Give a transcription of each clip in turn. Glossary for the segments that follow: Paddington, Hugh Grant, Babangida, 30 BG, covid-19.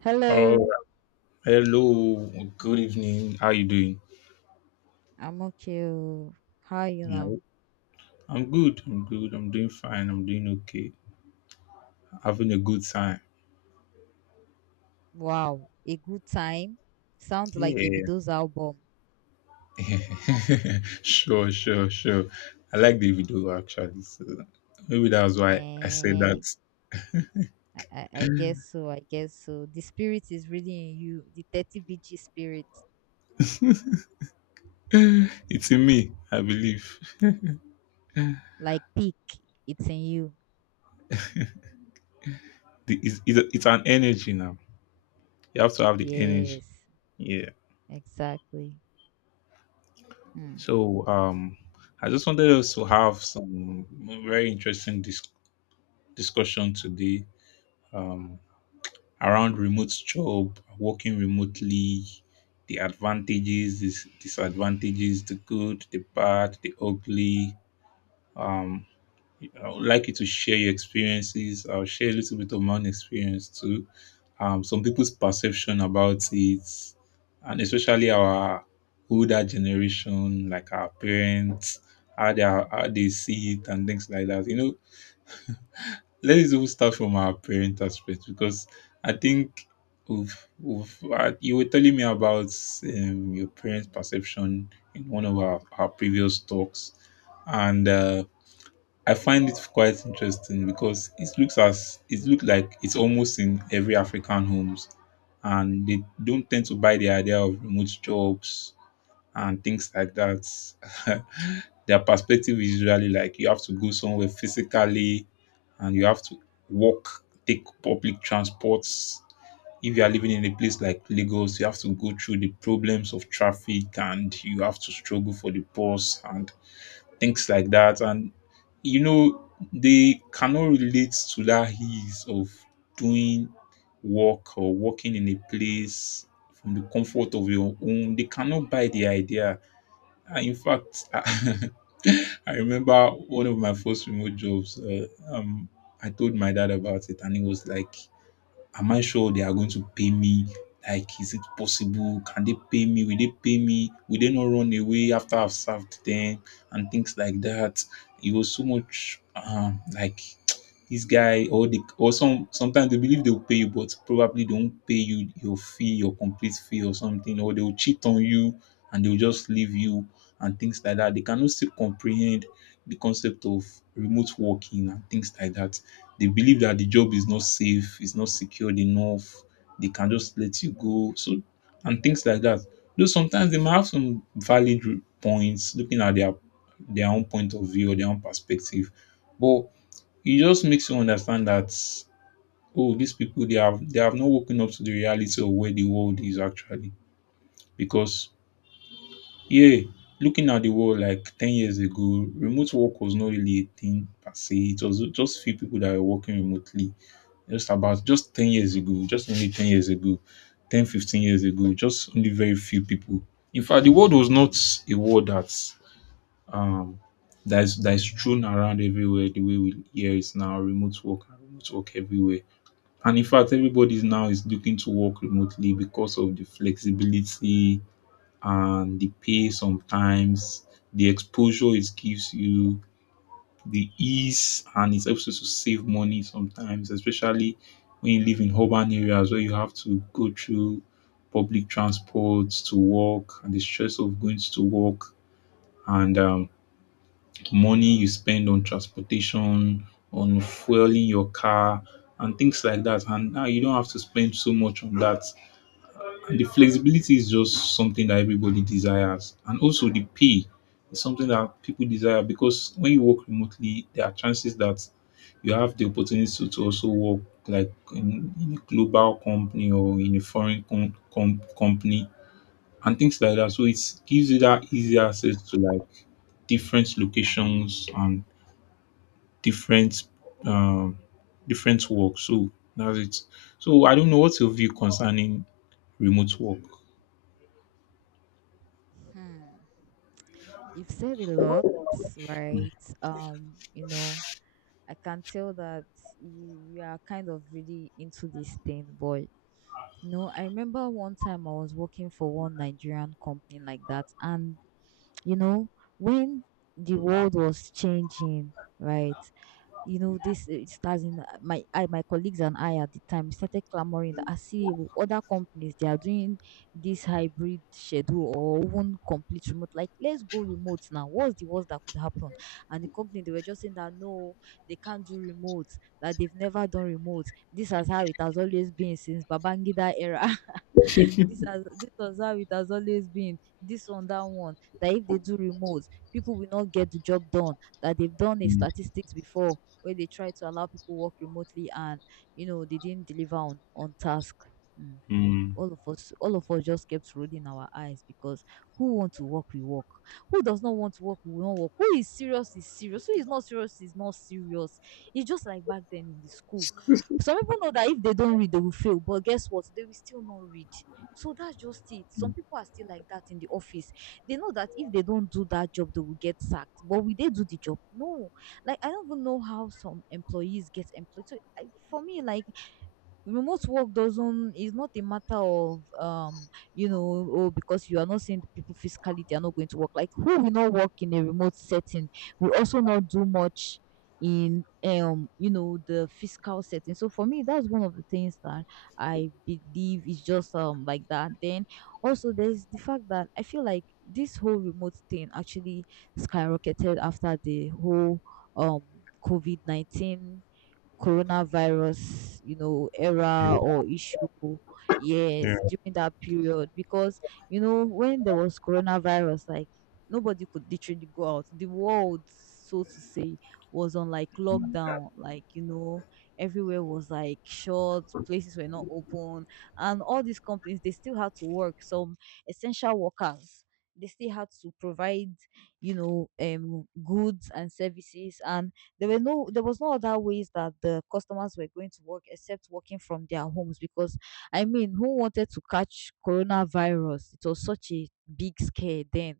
Hello, Oh, hello. Good evening. How you doing? I'm okay. Oh. How you Yeah. know? I'm good. I'm good. I'm doing fine. I'm doing okay. Having a good time. Wow, a good time. Sounds like Yeah. Davido's album. Sure, sure, sure. I like the video actually. So maybe that was why I said Eh, that. I guess so. I guess so. The spirit is really in you. The 30 BG spirit, It's in me, I believe. The- like peak, it's in you. it's an energy now. You have to have the energy. Yes, Yeah. exactly. Hmm. So I just wanted us to have some very interesting discussion today um, around remote job, working remotely, the advantages, disadvantages, the good, the bad, the ugly. Um, I would like you to share your experiences. I'll share a little bit of my own experience too. Some people's perception about it, and especially our older generation, like our parents, how they are, how they see it and things like that. Let's even start from our parent aspect because I think we've you were telling me about your parents' perception in one of our previous talks, and I find it quite interesting because it looks as it looked like it's almost in every African homes, and they don't tend to buy the idea of remote jobs and things like that. Their perspective is usually like you have to go somewhere physically and you have to walk, take public transports. If you are living in a place like Lagos, you have to go through the problems of traffic and you have to struggle for the bus and things like that. And they cannot relate to that ease of doing work or working in a place from the comfort of your home. They cannot buy the idea. Ah, in fact, I remember one of my first remote jobs. I told my dad about it, and he was like, am I sure they are going to pay me? Like, is it possible? Can they pay me? Will they pay me? Will they not run away after I've served them? And things like that. It was so much like this guy or the or some sometimes they believe they'll pay you, but probably they won't pay you your fee, your complete fee or something, or they'll cheat on you and they'll just leave you and things like that. They cannot still comprehend the concept of remote working and things like that. They believe that the job is not safe, it's not secured enough, they can just let you go. So and things like that. Though sometimes they might have some valid points looking at their own point of view or their own perspective. But it just makes you understand that oh, these people they have not woken up to the reality of where the world is actually. Because, yeah, looking at the world like 10 years ago, remote work was not really a thing per se. It was just few people that were working remotely just about just 10 years ago, just only 10 years ago, 10, 15 years ago, just only very few people. In fact, the world was not a word um that is strewn around everywhere the way we hear it now, remote work and remote work everywhere. And in fact, everybody is looking to work remotely because of the flexibility and the pay sometimes, the exposure it gives you, the ease, and it helps you to save money sometimes, especially when you live in urban areas where you have to go through public transport to work and the stress of going to work and money you spend on transportation, on fueling your car and things like that. And now you don't have to spend so much on that. The flexibility is just something that everybody desires, and also the pay is something that people desire because when you work remotely, there are chances that you have the opportunity to also work like in a global company or in a foreign company and things like that. So it gives you that easy access to like different locations and different um, different work. So that's it. So I don't know what's your view concerning remote work. Hmm. You've said a lot, right? Um, you know, I can tell that you are kind of really into this thing, boy. No, I remember one time I was working for one Nigerian company like that, and you know, when the world was changing, right? This it starts in my colleagues and I at the time started clamoring that other companies they are doing this hybrid schedule or even complete remote. Like, let's go remote now. What's the worst that could happen? And the company, they were just saying that no, they can't do remote, that they've never done remote. This is how it has always been since Babangida era, this was how it has always been. This one, that one, that if they do remote, people will not get the job done, that they've done a Mm, statistics before where they try to allow people work remotely, and you know, they didn't deliver on task. Mm. mm, All of us just kept rolling our eyes, because who want to work, we work. Who does not want to work, we won't work. Who is serious is serious, who is not serious is not serious. It's just like back then in the school. Some people know that if they don't read they will fail, but guess what, they will still not read. So that's just it. Some people are still like that in the office. They know that if they don't do that job they will get sacked, but will they do the job? No. Like, I don't even know how some employees get employed. For me, like, remote work doesn't is not a matter of you know, oh, because you are not seeing the people physically, they are not going to work. Like, who will not work in a remote setting will also not do much in you know, the fiscal setting. So for me, that's one of the things that I believe is just like that. Then also, there's the fact that I feel like this whole remote thing actually skyrocketed after the whole um COVID-19 coronavirus, you know, yeah, era or issue. Yes, yeah, during that period, because you know, when there was coronavirus, like, nobody could literally go out. The world, so to say, was on like lockdown. Like, you know, everywhere was like shut, places were not open, and all these companies, they still had to work. Some essential workers, they still had to provide, you know, goods and services, and there was no other ways that the customers were going to work except working from their homes, because I mean, who wanted to catch coronavirus? It was such a big scare then.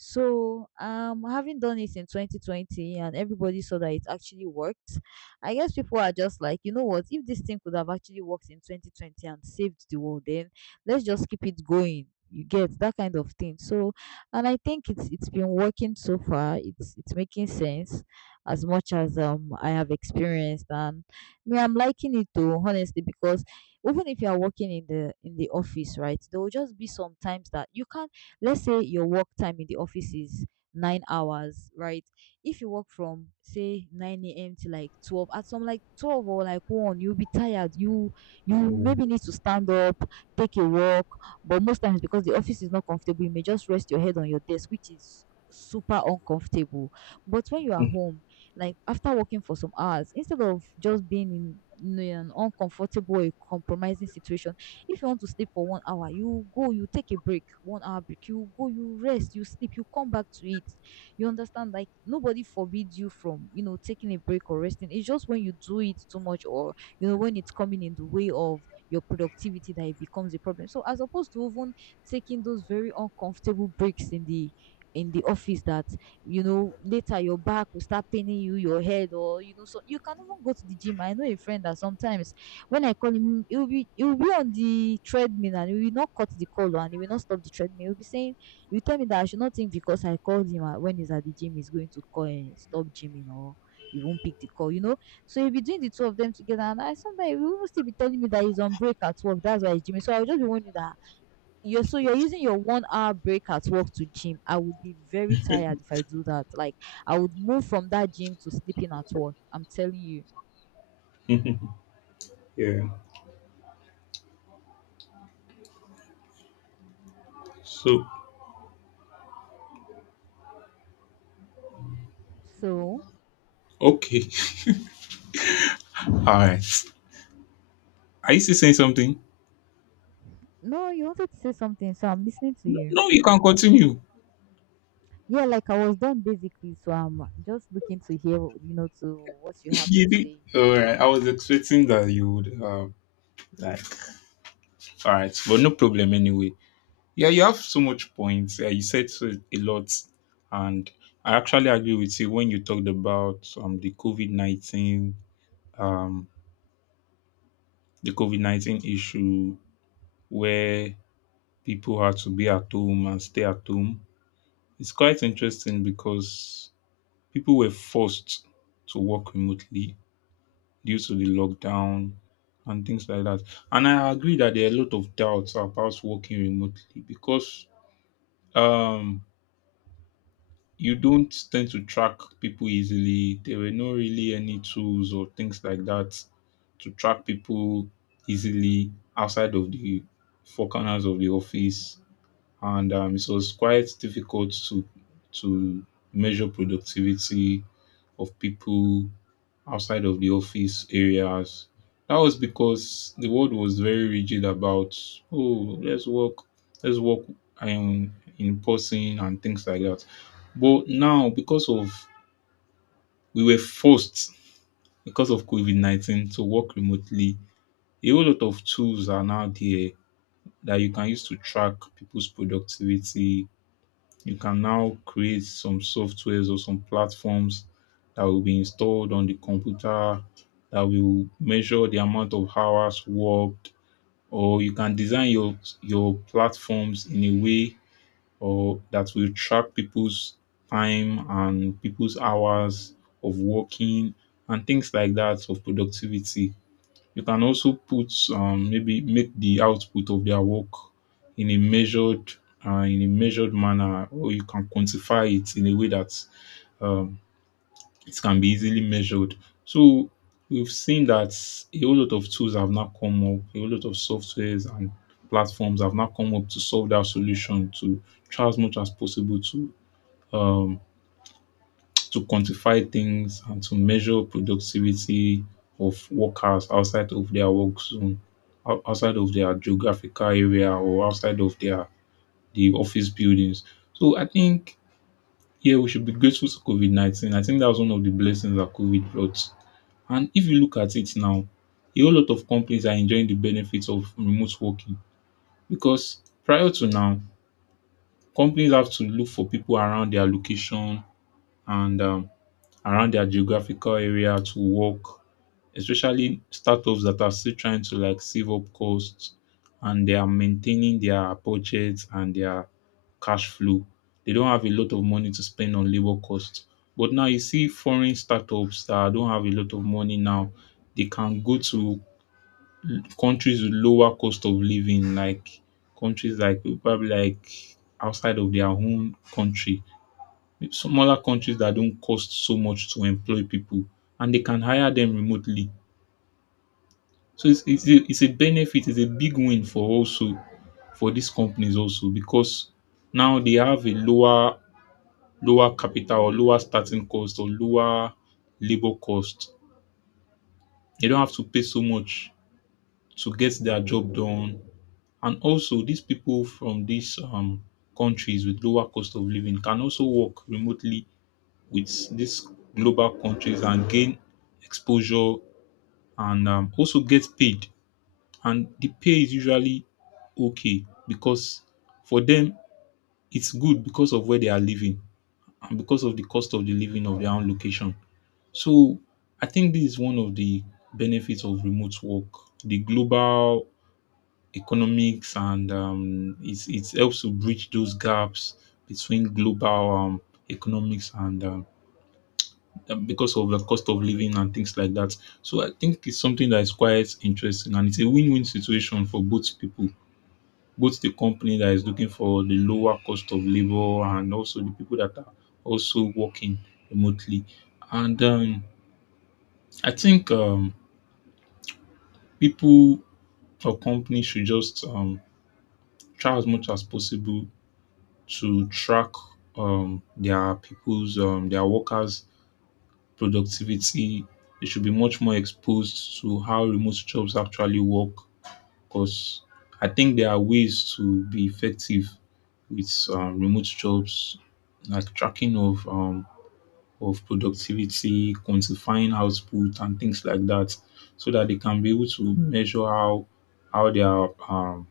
So, having done it in 2020 and everybody saw that it actually worked, I guess people are just like, you know what, if this thing could have actually worked in 2020 and saved the world, then let's just keep it going. You get that kind of thing. So, and I think it's been working so far. It's making sense as much as I have experienced. And me, I'm liking it though, honestly, because even if you are working in the office, right, there will just be some times that you can't. Let's say your work time in the office is 9 hours, right? If you work from say 9 a.m. to like 12, at some like 12 or like one, you'll be tired. You maybe need to stand up, take a walk, but most times because the office is not comfortable, you may just rest your head on your desk, which is super uncomfortable. But when you are home, like, after working for some hours, instead of just being in, you know, in an uncomfortable, a compromising situation, if you want to sleep for 1 hour, you go, you take a break, 1 hour break, you go, you rest, you sleep, you come back to it. You understand? Like, nobody forbids you from, you know, taking a break or resting. It's just when you do it too much, or you know, when it's coming in the way of your productivity, that it becomes a problem. So, as opposed to even taking those very uncomfortable breaks in the office, that, you know, later your back will start paining you, your head, or you know. So you can even go to the gym. I know a friend that sometimes when I call him, he will be on the treadmill, and he will not cut the call, and he will not stop the treadmill. He will be saying, "You tell me that I should not think," because I called him when he's at the gym, he's going to call and stop gymming, or he won't pick the call. You know, so he'll be doing the two of them together, and I, sometimes he will even still be telling me that he's on break at work. That's why he's gymming. So I will just be wondering that you're using your 1 hour break at work to gym. I would be very tired if I do that. Like, I would move from that gym to sleeping at work. I'm telling you. yeah. Yeah. So, So. okay. All right. Are you still saying something? No, you wanted to say something, so I'm listening to No, you. no, you can continue. Yeah, like, I was done basically, so I'm just looking to hear, you know, to what you have You to did. say. All right. I was expecting that you would, like, all right. But no problem anyway. Yeah, you have so much points. Yeah, you said so a lot. And I actually agree with you when you talked about the COVID 19, um, the COVID 19 issue where people had to be at home and stay at home. It's quite interesting because people were forced to work remotely due to the lockdown and things like that. And I agree that there are a lot of doubts about working remotely because um, you don't tend to track people easily. There were no really any tools or things like that to track people easily outside of the four corners of the office. And it was quite difficult to measure productivity of people outside of the office areas. That was because the world was very rigid about oh let's work, in person and things like that. But now because of we were forced because of COVID 19 to work remotely, a whole lot of tools are now there that you can use to track people's productivity, you can now create some softwares or some platforms that will be installed on the computer that will measure the amount of hours worked or you can design your platforms in a way or that will track people's time and people's hours of working and things like that of productivity. You can also put maybe make the output of their work in a measured in a measured manner, or you can quantify it in a way that um, it can be easily measured. So we've seen that a whole lot of tools have now come up, a whole lot of softwares and platforms have now come up to solve that solution to try as much as possible um, to quantify things and to measure productivity of workers outside of their work zone, outside of their geographical area or outside of the office buildings. So I think, yeah, we should be grateful to COVID 19. I think that was one of the blessings that COVID brought. And if you look at it now, a whole lot of companies are enjoying the benefits of remote working because prior to now, companies have to look for people around their location and around their geographical area to work, especially startups that are still trying to like save up costs and they are maintaining their budgets and their cash flow. They don't have a lot of money to spend on labor costs. But now you see foreign startups that don't have a lot of money now, they can go to countries with lower cost of living, like countries like probably like outside of their own country, smaller countries that don't cost so much to employ people and they can hire them remotely. So it's a benefit, it's a big win for also for these companies also because now they have a lower capital or lower starting cost or lower labor cost. They don't have to pay so much to get their job done. And also these people from these countries with lower cost of living can also work remotely with these global countries and gain exposure and also get paid. And the pay is usually okay because for them it's good because of where they are living and because of the cost of the living of their own location. So I think this is one of the benefits of remote work. The global economics and it helps to bridge those gaps between global economics and because of the cost of living and things like that. So I think it's something that is quite interesting and it's a win-win situation for both people, both the company that is looking for the lower cost of labor and also the people that are also working remotely. And I think people or companies should just try as much as possible to track their workers productivity. They should be much more exposed to how remote jobs actually work because I think there are ways to be effective with remote jobs, like tracking of productivity, quantifying output, and things like that, so that they can be able to measure how their um,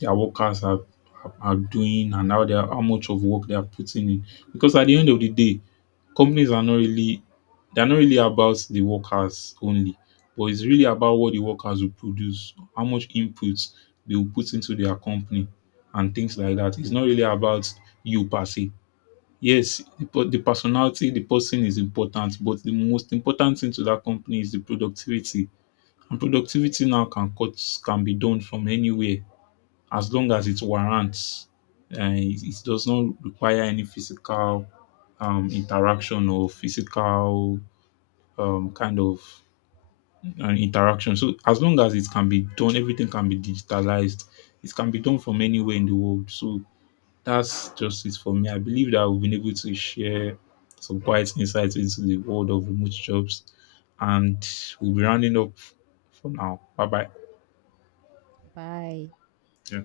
their workers are doing and how much of work they are putting in. Because at the end of the day, companies are not really they're not really about the workers only, but it's really about what the workers will produce, how much inputs they will put into their company and things like that. It's not really about you per se. Yes, the personality, the person is important, but the most important thing to that company is the productivity. And productivity now can be done from anywhere as long as it warrants. It does not require any physical interaction or physical kind of interaction. So as long as it can be done, everything can be digitalized. It can be done from anywhere in the world. So that's just it for me. I believe that we've been able to share some quiet insights into the world of remote jobs, and we'll be rounding up for now. Bye bye. Bye. Yeah.